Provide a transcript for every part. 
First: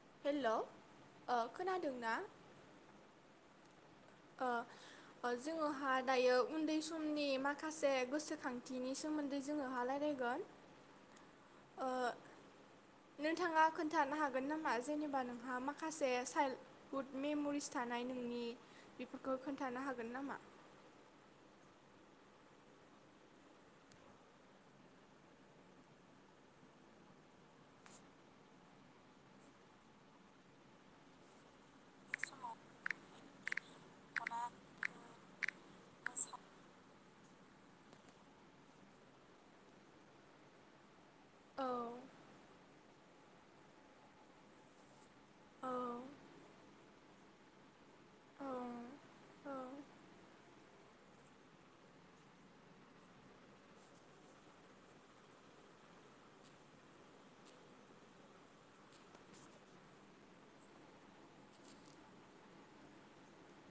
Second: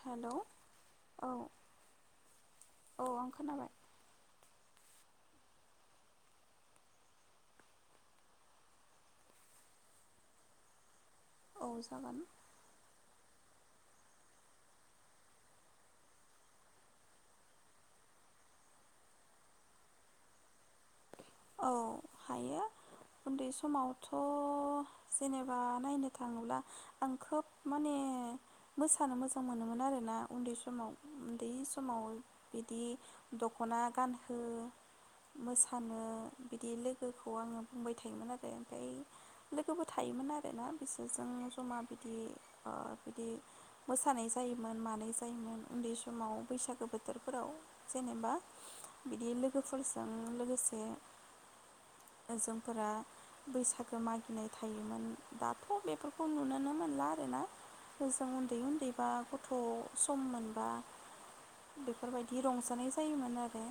hello hello ओ औ खोनादोंना औ आं खोनाबाय ओ जोङोहा दायो उन्दै समनि माखासे गोसोखांथिनि सोमोन्दै जोङोहा लायरायगोन औ जागोन [inaudible] नोंथाङा खोन्थानो हागोन नामा जेनेबा नोंहा माखासे चाइल्डहुड मेमरिस थानाय नोंनि बेफोरखौ खोन्थानो हागोन नामा औ हायो उन्दै समावथ जेनेबा नायनो थाङोब्ला आं खोब माने मोसानो मोजां मोनोमोन आरोना उन्दै समाव उन्दै समाव बिदि दखना गानहो मोसा फ बिदि लोगोखौ आङो बुंबाय थायोमोन आरो ओमफ्राय लोगोबो थायोमोन आरोना बिस जों औ जमा बिदि ओ बिदि मोसानाय जायोमोन मानाय जायोमोन औ उन्दै समाव बैसागो बोथोरफोराव जेनेबा औ बिदि लोगोफोरजों लोगोसे एसे जोंफोरा बैसागो मागिनाय थायोमोन दाथ बेफोरखौ नुनोनो मोनला आरोना ओजों उन्दै उन्दैबा गथ सम मोनबा बेफोरबायदि रंजानाय जायोमोन आरो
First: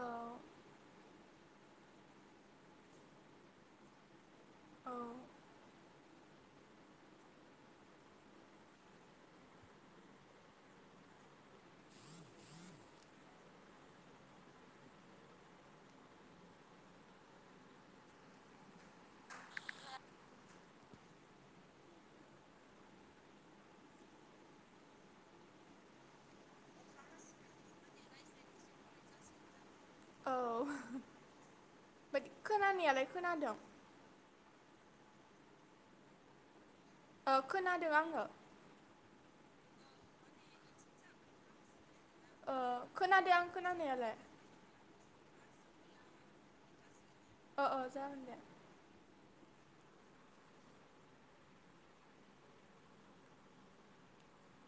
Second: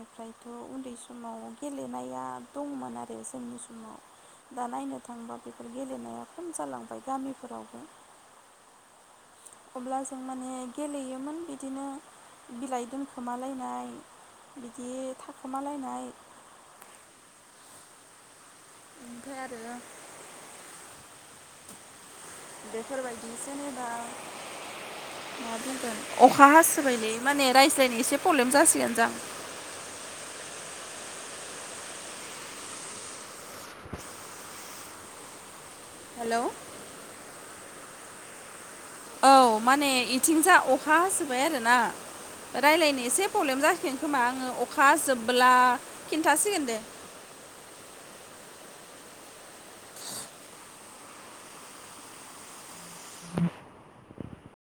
औ उन्दै सम गेलेनाया दंमोन आरो जोंनि समाव दा औ नायनो थांबा बेफोर गेले नाया खम जालांबाय गामिफोरावबो अब्ला जों माने गेलेयोमोन बिदिनो बिलाइ दोनखोमालायनाय बिदि थाखोमालायनाय [unintelligible] ओमफ्राय आरो बेफोरबायदि जेनेबा मा बुंगोन अखा हासोबायलै माने रायज्लायनो एसे पलेम जासिगोन दां औ बाद खोनानायालाय खोनादों [unintelligible] हेलौ ओ खोनादों आङो औ माने इथिंजा अखा हासोबाय आरोना ओ रायलायनो एसे खोनादों आं पलेम जासिगोन खोनानायालाय खोमा आङो अखा हाजो होमब्ला खिन्थासिगोन दे अ अ जागोन दे [unintelligible]